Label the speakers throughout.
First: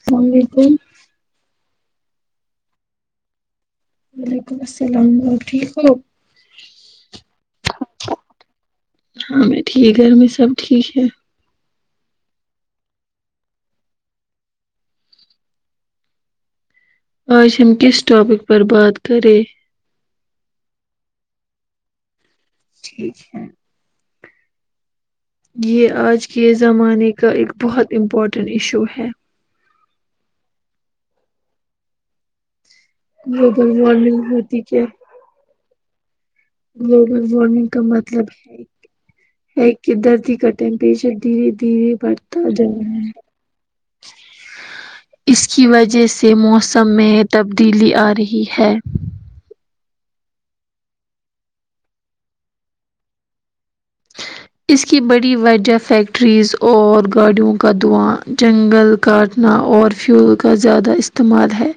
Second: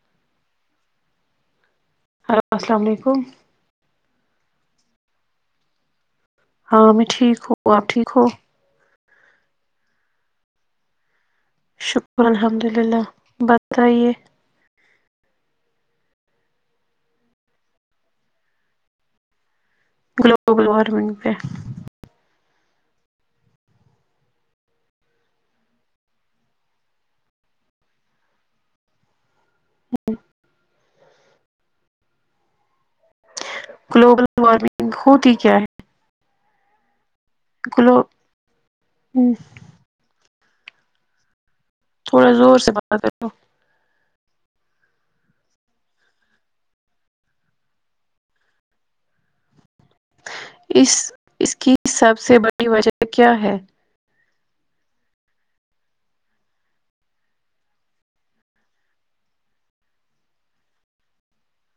Speaker 1: السلام علیکم
Speaker 2: ہیلو السلام علیکم
Speaker 1: وعلیکم السلام اور ٹھیک ہو
Speaker 2: ہاں میں ٹھیک ہوں اپ ٹھیک ہو
Speaker 1: ہاں میں ٹھیک گھر میں سب ٹھیک ہے
Speaker 2: شکر الحمد للہ بتائیے
Speaker 1: اج ہم کس ٹاپک پر بات کریں
Speaker 2: گلوبل وارمنگ پہ
Speaker 1: ٹھیک ہے یہ اج کے زمانے کا ایک بہت امپورٹنٹ ایشو ہے گلوبل
Speaker 2: گلوبل
Speaker 1: وارمنگ ہوتی کیا
Speaker 2: وارمنگ ہوتی کیا ہے
Speaker 1: گلوبل وارمنگ کا
Speaker 2: گلو
Speaker 1: مطلب ہے ہے کہ دردی کا ٹمپریچر دھیرے دھیرے
Speaker 2: تھوڑا
Speaker 1: بڑھتا
Speaker 2: زور
Speaker 1: جا
Speaker 2: سے
Speaker 1: رہا
Speaker 2: بات
Speaker 1: ہے اس کی وجہ سے موسم میں تبدیلی آرہی ہے
Speaker 2: اس اس کی سب سے بڑی وجہ کیا ہے
Speaker 1: اس کی بڑی وجہ فیکٹریز اور گاڑیوں کا دھواں جنگل کاٹنا اور فیول کا زیادہ استعمال ہے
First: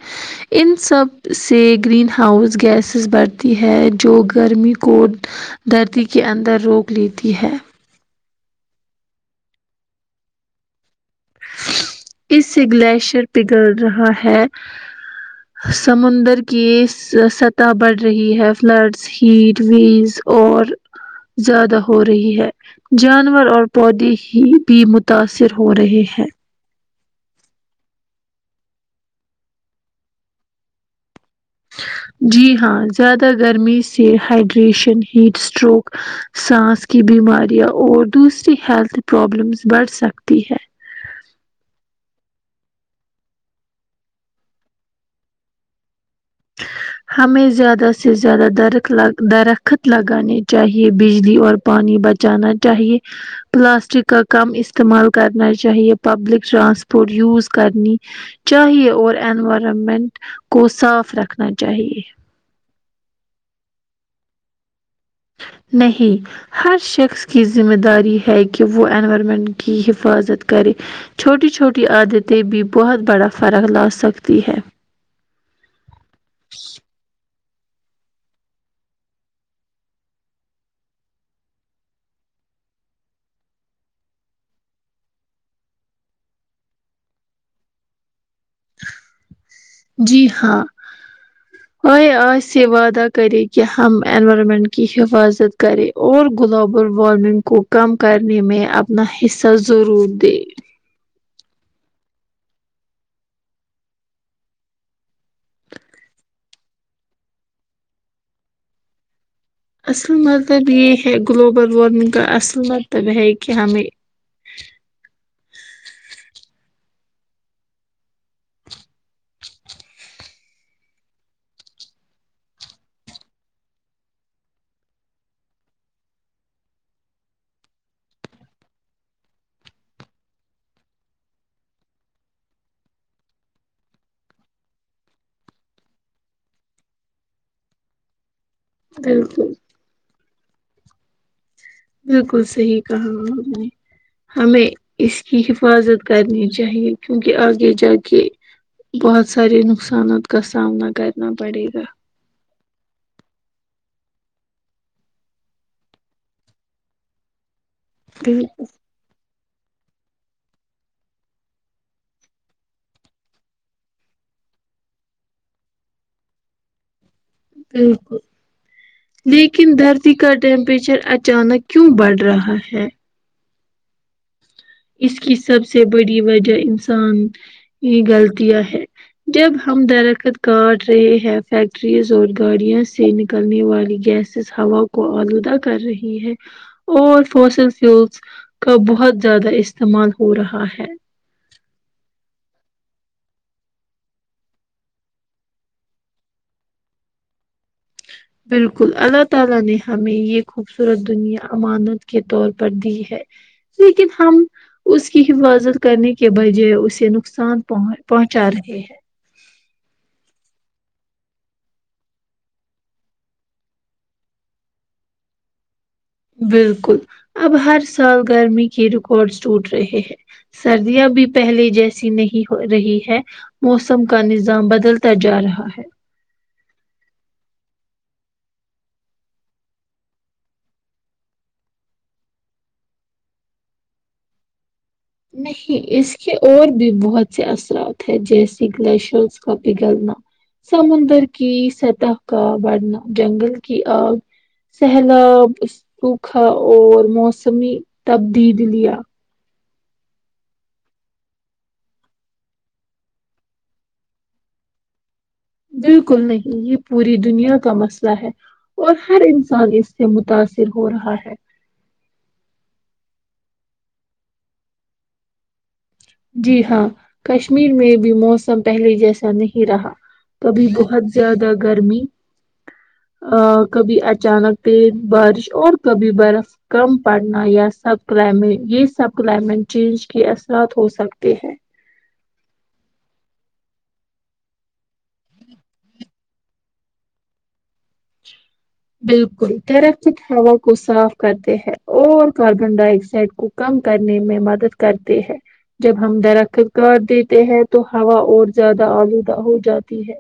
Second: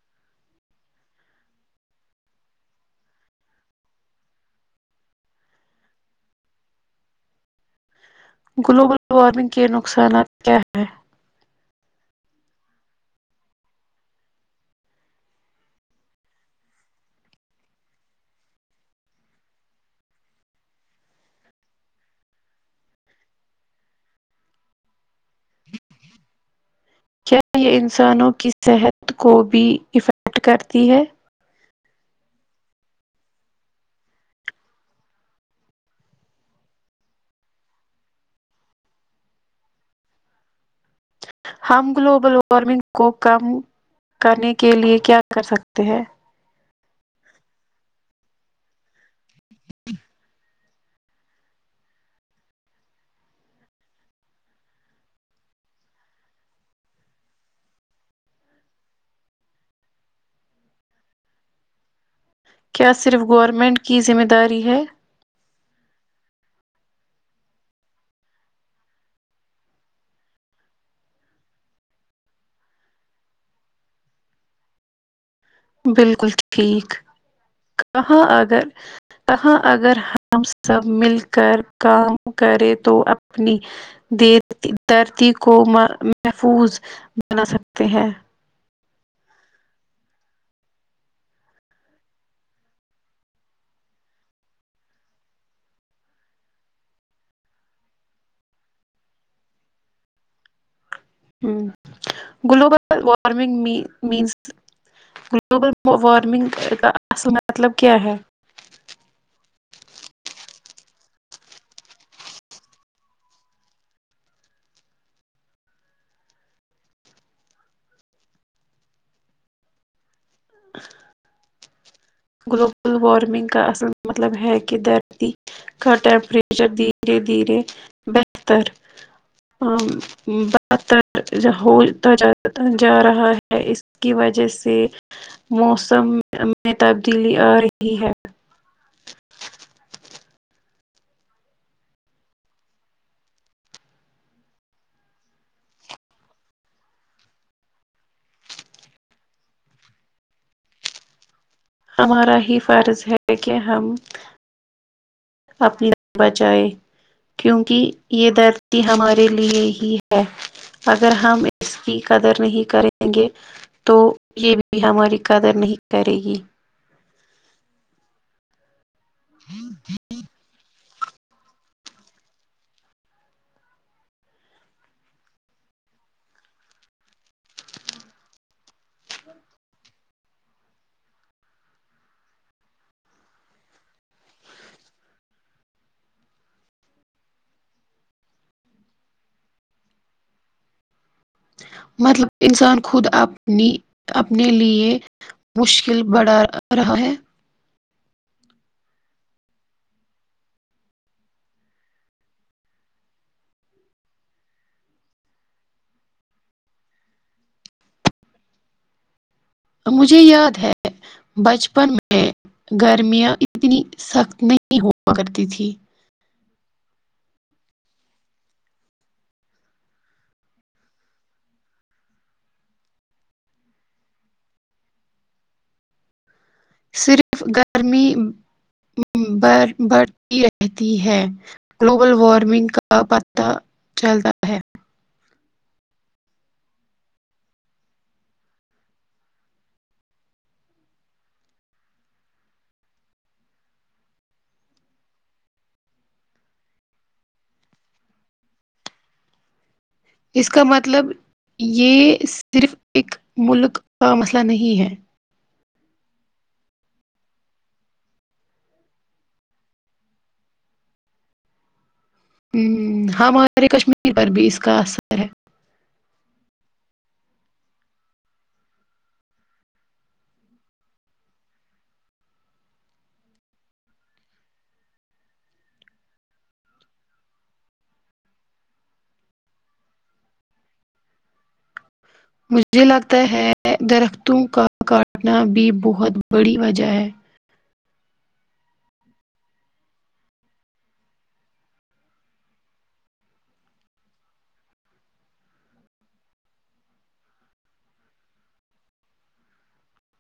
Speaker 1: ان سب سے گرین ہاؤس گیسز بڑھتی ہے جو گرمی کو درتی کے اندر روک لیتی ہے
Speaker 2: گلوبل وارمنگ کے نقصانات کیا ہیں
Speaker 1: اس سے گلیشیئر پگل رہا ہے سمندر کی سطح بڑھ رہی ہے فلڈ ہیٹ ویز اور زیادہ ہو رہی ہے جانور اور پودے ہی بھی متاثر ہو رہے ہیں
Speaker 2: کیا یہ انسانوں کی صحت کو بھی افیکٹ کرتی ہے
Speaker 1: جی ہاں زیادہ گرمی سے ہائڈریشن ہیٹ اسٹروک سانس کی بیماریاں اور دوسری ہیلتھ پرابلمس بڑھ سکتی ہے
Speaker 2: ہم گلوبل وارمنگ کو کم کرنے کے لیے کیا کر سکتے ہیں
Speaker 1: ہمیں زیادہ سے زیادہ درت درخت لگانانی چاہیے بجلی اور پانی بچانا چاہیے پلاسٹک کا کم استعمال کرنا چاہیے پبلک ٹرانسپورٹ یوز کرنی چاہیے اور انوائرمنٹ کو صاف رکھنا چاہیے
Speaker 2: کیا صرف گورنمنٹ کی ذمہ داری ہے
Speaker 1: نہیں ہر شخص کی ذمہ داری ہے کہ وہ انوائرمنٹ کی حفاظت کرے چھوٹی چھوٹی عادتیں بھی بہت بڑا فرق لا سکتی ہے
Speaker 2: بالکل ٹھیک کہاں اگر کہاں اگر ہم سب مل کر کام کرے تو اپنی دیر دھرتی کو محفوظ بنا سکتے ہیں
Speaker 1: جی ہاں آئی آس یہ وعدہ کرے کہ ہم اینورارمینٹ کی حفاظت کرے اور گلوبل وارمنگ کو کم کرنے میں اپنا حصہ ضرور دے
Speaker 2: ہمم گلوبل وارمنگ می مینس گلوبل وارمنگ کا اصل مطلب کیا ہے
Speaker 1: اصل مطلب یہ ہے گلوبل وارمنگ کا اصل مطلب ہے کہ ہمیں
Speaker 2: گلوبل وارمنگ کا اصل مطلب ہے کہ دردتی کا ٹمپریچر دھیرے دھیرے بہتر برتر ہوتا جا رہا ہے اس کی وجہ سے موسم میں تبدیلی آ رہی ہے
Speaker 1: بالکل بالکل صحیح کہا آپ نے ہمیں اس کی حفاظت کرنی چاہیے کیونکہ آگے جا کے بہت سارے نقصانات کا سامنا کرنا پڑے گا
Speaker 2: ہمارا ہی فرض ہے کہ ہم اپنی بچائے کیونکہ یہ
Speaker 1: بالکل
Speaker 2: دھرتی ہماری لیے ہی ہے اگر ہم اس کی قدر نہیں کریں گے تو یہ بھی ہماری قدر نہیں کرے گی
Speaker 1: بالکل لیکن دھرتی کا ٹیمپریچر اچھا اچانک کیوں بڑھ رہا ہے اس کی سب سے بڑی وجہ انسان غلطیاں ہے جب ہم درخت کاٹ رہے ہیں فیکٹریز اور گاڑیوں سے نکلنے والی گیس ہوا کو آلودہ کر رہی ہے اور فوسل فیولس کا بہت زیادہ استعمال ہو رہا ہے
Speaker 2: مطلب انسان خود اپنی اپنے لیے مشکل بڑھا رہا ہے
Speaker 1: بالکل اللہ تعالی نے ہمیں یہ خوبصورت دنیا امانت کے طور پر دی ہے لیکن ہم اس کی حفاظت کرنے کے بجے اسے نقصان پہ پہنچا رہے ہیں
Speaker 2: مجھے یاد ہے بچپن میں گرمیاں اتنی سخت نہیں ہوا کرتی تھی
Speaker 1: بالکل اب ہر سال گرمی کے ریکارڈ ٹوٹ رہے ہیں سردیاں بھی پہلے جیسی نہیں ہو رہی ہے موسم کا نظام بدلتا جا رہا ہے
Speaker 2: صرف گرمی بر بڑھتی رہتی ہے گلوبل وارمنگ کا پتہ چلتا ہے
Speaker 1: نہیں اس کے اور بھی بہت سے اثرات ہیں جیسے گلیشرس کا پگلنا سمندر کی سطح کا بڑھنا جنگل کی آگ سہلاب سوکھا اور موسمی تبدیل لیا
Speaker 2: اس کا مطلب یہ صرف ایک ملک کا مسئلہ نہیں ہے
Speaker 1: بالکل نہیں یہ پوری دنیا کا مسئلہ ہے اور ہر انسان اس سے متاثر ہو رہا ہے
Speaker 2: ہوں ہمارے کشمیر پر بھی اس کار
Speaker 1: جی ہاں کشمیر میں بھی موسم پہلے جیسا نہیں رہا کبھی بہت زیادہ گرمی ہاں کبھی اچانک تیز بارش اور کبھی برف کم پڑنا یا سب کلائمیٹ یہ سب کلائمیٹ چینج کے اثرات ہوک سکتے ہیں
Speaker 2: مجھے لگتا ہے درختوں کا کاٹنا بھی بہت بڑی وجہ ہے
Speaker 1: بالکل درخت ہوا کو صاف کرتے ہیں اور کاربن ڈائی آکسائڈ کو کم کرنے میں مدد کرتے ہیں جب ہم درخت کاٹ دیتے ہیں تو ہوا اور زیادہ آلودہ ہو جاتی ہے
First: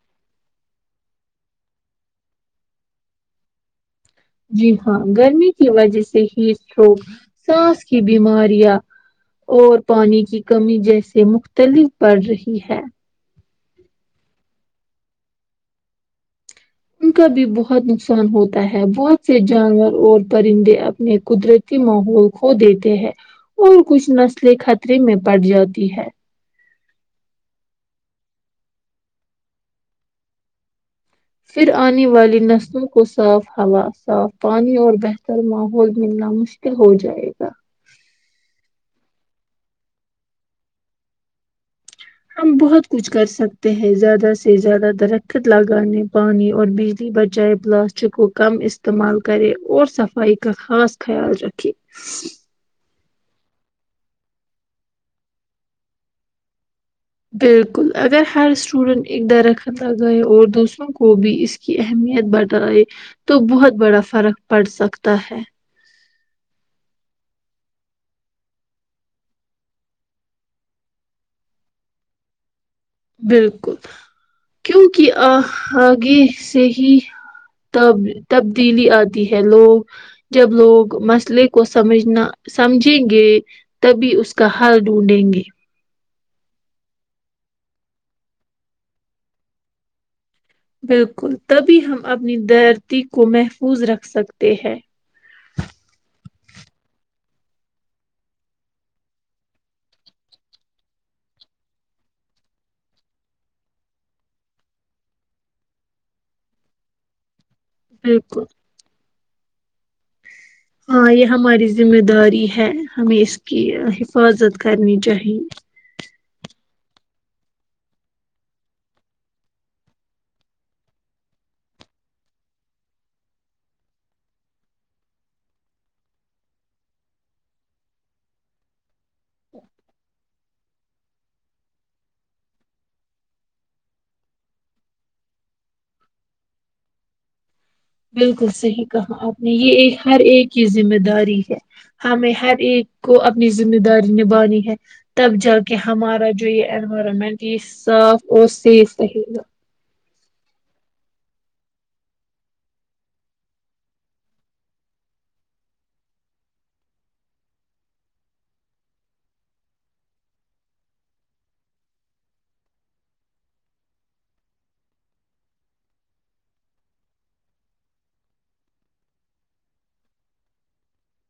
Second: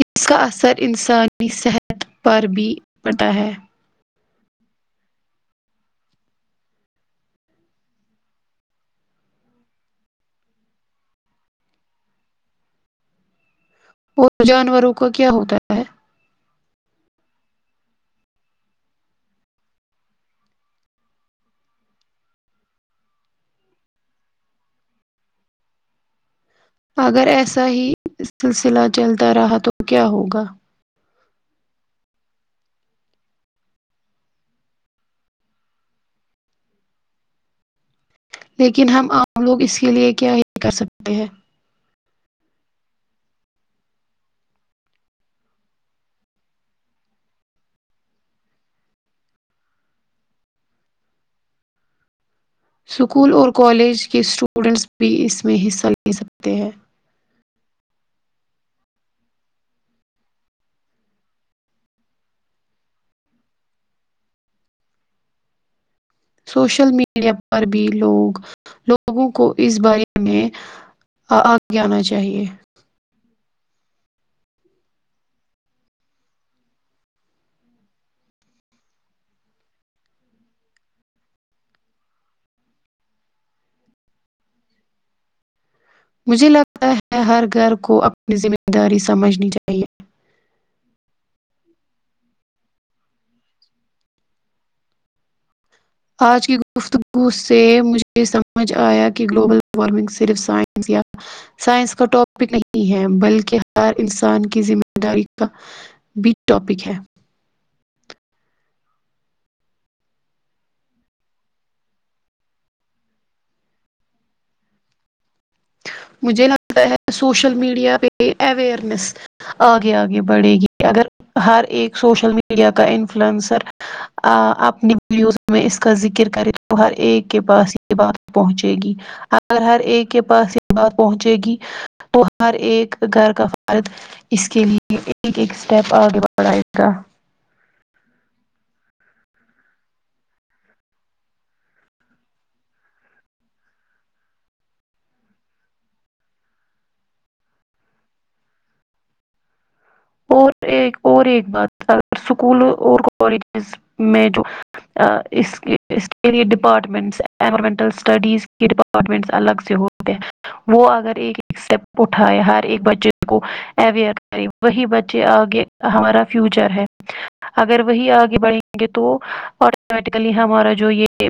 Speaker 2: اس کا اثر انسانی صحت پر بھی پڑتا ہے
Speaker 1: جی ہاں گرمی کی وجہ سے ہیٹ اسٹروک سانس کی بیماریاں اور پانی کی کمی جیسے مختلف بڑھ رہی ہے
Speaker 2: وہ جانوروں کا کیا ہوتا ہے
Speaker 1: کا بھی بہت نقصان ہوتا ہے بہت سے جانور اور پرندے اپنے قدرتی ماحول کھو دیتے ہیں اور کچھ نسلیں خطرے میں پڑ جاتی ہے
Speaker 2: اگر ایسا ہی سلسلہ چلتا رہا تو کیا ہوگا
Speaker 1: پھر آنے والی نسلوں کو صاف ہوا صاف پانی اور بہتر ماحول ملنا مشکل ہو جائے گا
Speaker 2: لیکن ہم عام لوگ اس کے لیے کیا ہی کر سکتے ہیں
Speaker 1: ہم بہت کچھ کر سکتے ہیں زیادہ سے زیادہ درخت لگانے پانی اور بج لی بجائے پلاسٹک کو کم استعمال کرے اور صفائی کا خاص خیال رکھے
Speaker 2: اسکول اور کالج کے اسٹوڈینٹس بھی اس میں حصہ لے سکتے ہیں
Speaker 1: بالکل اگر ہر اسٹوڈینٹ ایک درخت لگائے اور دوسروں کو بھی اس کی اہمیت بڑت رہائے تو بہت بڑا فرق پڑ سکتا ہے
Speaker 2: سوشل میڈیا پر بھی لوگ لوگوں کو اس بارے میں آگے آنا چاہیے
Speaker 1: بالکل کیونکہ آ آگے سے ہی تب تبدیلی آتی ہے لوگ جب لوگ مسئلے کو سمجھنا سمجھیں گے تبھی اس کا حال ڈھونڈیں گے
Speaker 2: مجھے لگتا ہے ہر گھر کو اپنی ذمہ داری سمجھنی چاہیے
Speaker 1: بالکل تبھی ہم اپنی درتی کو محفوظ رکھ سکتے ہیں
Speaker 2: آج کی گفتگو سے مجھے سمجھ آیا کہ گلوبل وارمنگ صرف سائنس یا سائنس کا ٹاپک نہیں ہے بلکہ ہر انسان کی ذمہ داری کا بیگ ٹاپک ہے
Speaker 1: بالکل ہاں یہ ہماری ذمہ داری ہے ہمیں اس کی حفاظت کرنی چاہیے
Speaker 2: مجھے لگتا ہے سوشل میڈیا پہ اوئرنیس آگے آگے بڑھے گی اگر ہر ایک سوشل میڈیا کا انفلوئنسر آ اپنی ویوز میں اس کا ذکر کرے تو ہر ایک کے پاس یہ بات پہنچے گی اگر ہر ایک کے پاس یہ بات پہنچے گی تو ہر ایک گھر کا فرد اس کے لیے ایک ایک اسٹیپ آگے بڑھائے گا
Speaker 1: بالکل صحیح کہا آپ نے یہ ایک ہر ایک کی ذمہ داری ہے ہمیں ہر ایک کو اپنی ذمہ داری نبھانی ہے تب جا کے ہمارا جو یہ انوائرمنٹ یہ صاف اور سیف رہے گا
Speaker 2: اور ایک اور ایک بات اگر اسکول اور کالجز میں جو اس اس کے لیے ڈپارٹمنٹس انائمنٹل اسٹڈیز ڈپاارٹ ڈارمنٹس الگ سے ہوتے ہیں وہ اگر ایک ایک اسٹیپ اٹھائے ہر ایک بچے کو اویئر کرے وہی بچے آگے ہمارا فیوچر ہے اگر وہی آگے بڑھیں گے تو آٹومیٹیکلی ہمارا جو یہ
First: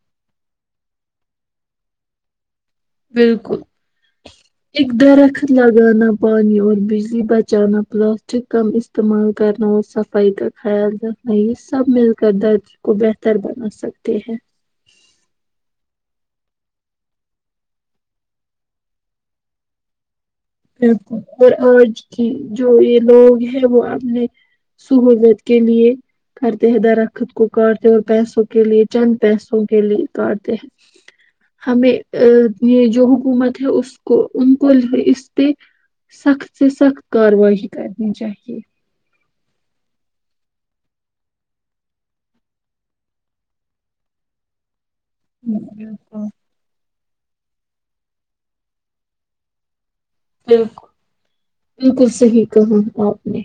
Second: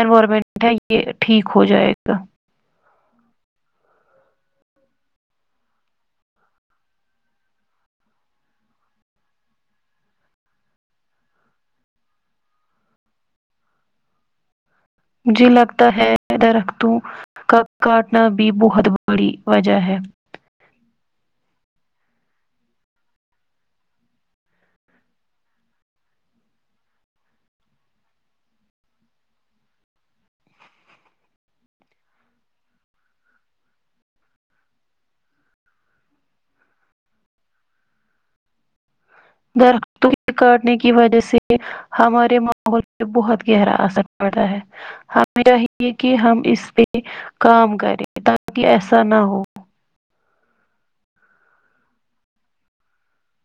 Speaker 2: انوائرمنٹ ہے یہ ٹھیک ہو جائے گا
Speaker 1: بالکل ایک درخت لگانا پانی اور بجلی بچانا پلاسٹک کم استعمال کرنا اور صفائی کا خیال رکھنا یہ سب مل کر درد کو بہتر بنا سکتے ہیں
Speaker 2: مجھے لگتا ہے درختوں کا کاٹنا بھی بہت بڑی وجہ ہے
Speaker 1: اور آج کی جو یہ لوگ ہیں وہ اپنے سہولت کے لیے کرتے ہیں درخت کو کاٹتے اور پیسوں کے لیے چند پیسوں کے لیے کاٹتے ہیں ہمیں یہ جو حکومت ہے اس کو ان کو اس سخت سے سخت کاروائی کرنی چاہیے
Speaker 2: درختوں کے کاٹنے کی وجہ سے ہمارے ماحول پے بہت گہرا اثر پڑا ہے میراہی کہ
Speaker 1: بالکل
Speaker 2: ہم اس پہ کام کریں تاکہ ایسا نہ ہو
Speaker 1: بالکل بالکل صحیح کہا آپ نے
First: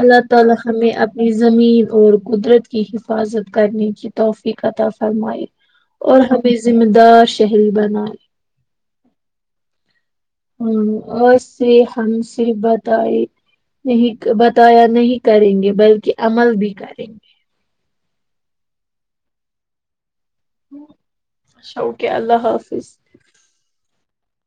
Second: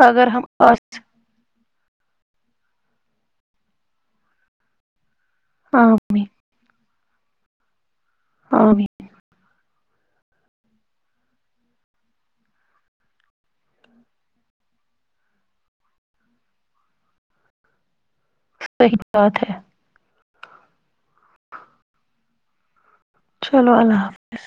Speaker 1: اللہ
Speaker 2: اگر ہم
Speaker 1: تعالی ہمیں
Speaker 2: آج
Speaker 1: اب زمین اور قدرت کی حفاظت کرنے کی توفیک عطا فرمائی
Speaker 2: ہاں
Speaker 1: اور ہمیں ذمہ دار شہری بنائے
Speaker 2: آمین
Speaker 1: ہوں اور ہم سے بتائی نہیں بتایا نہیں کریں گے بلکہ عمل بھی کریں گے
Speaker 2: صحیح بات ہے
Speaker 1: اچھا اوکے اللہ حافظ
Speaker 2: چلو اللہ حافظ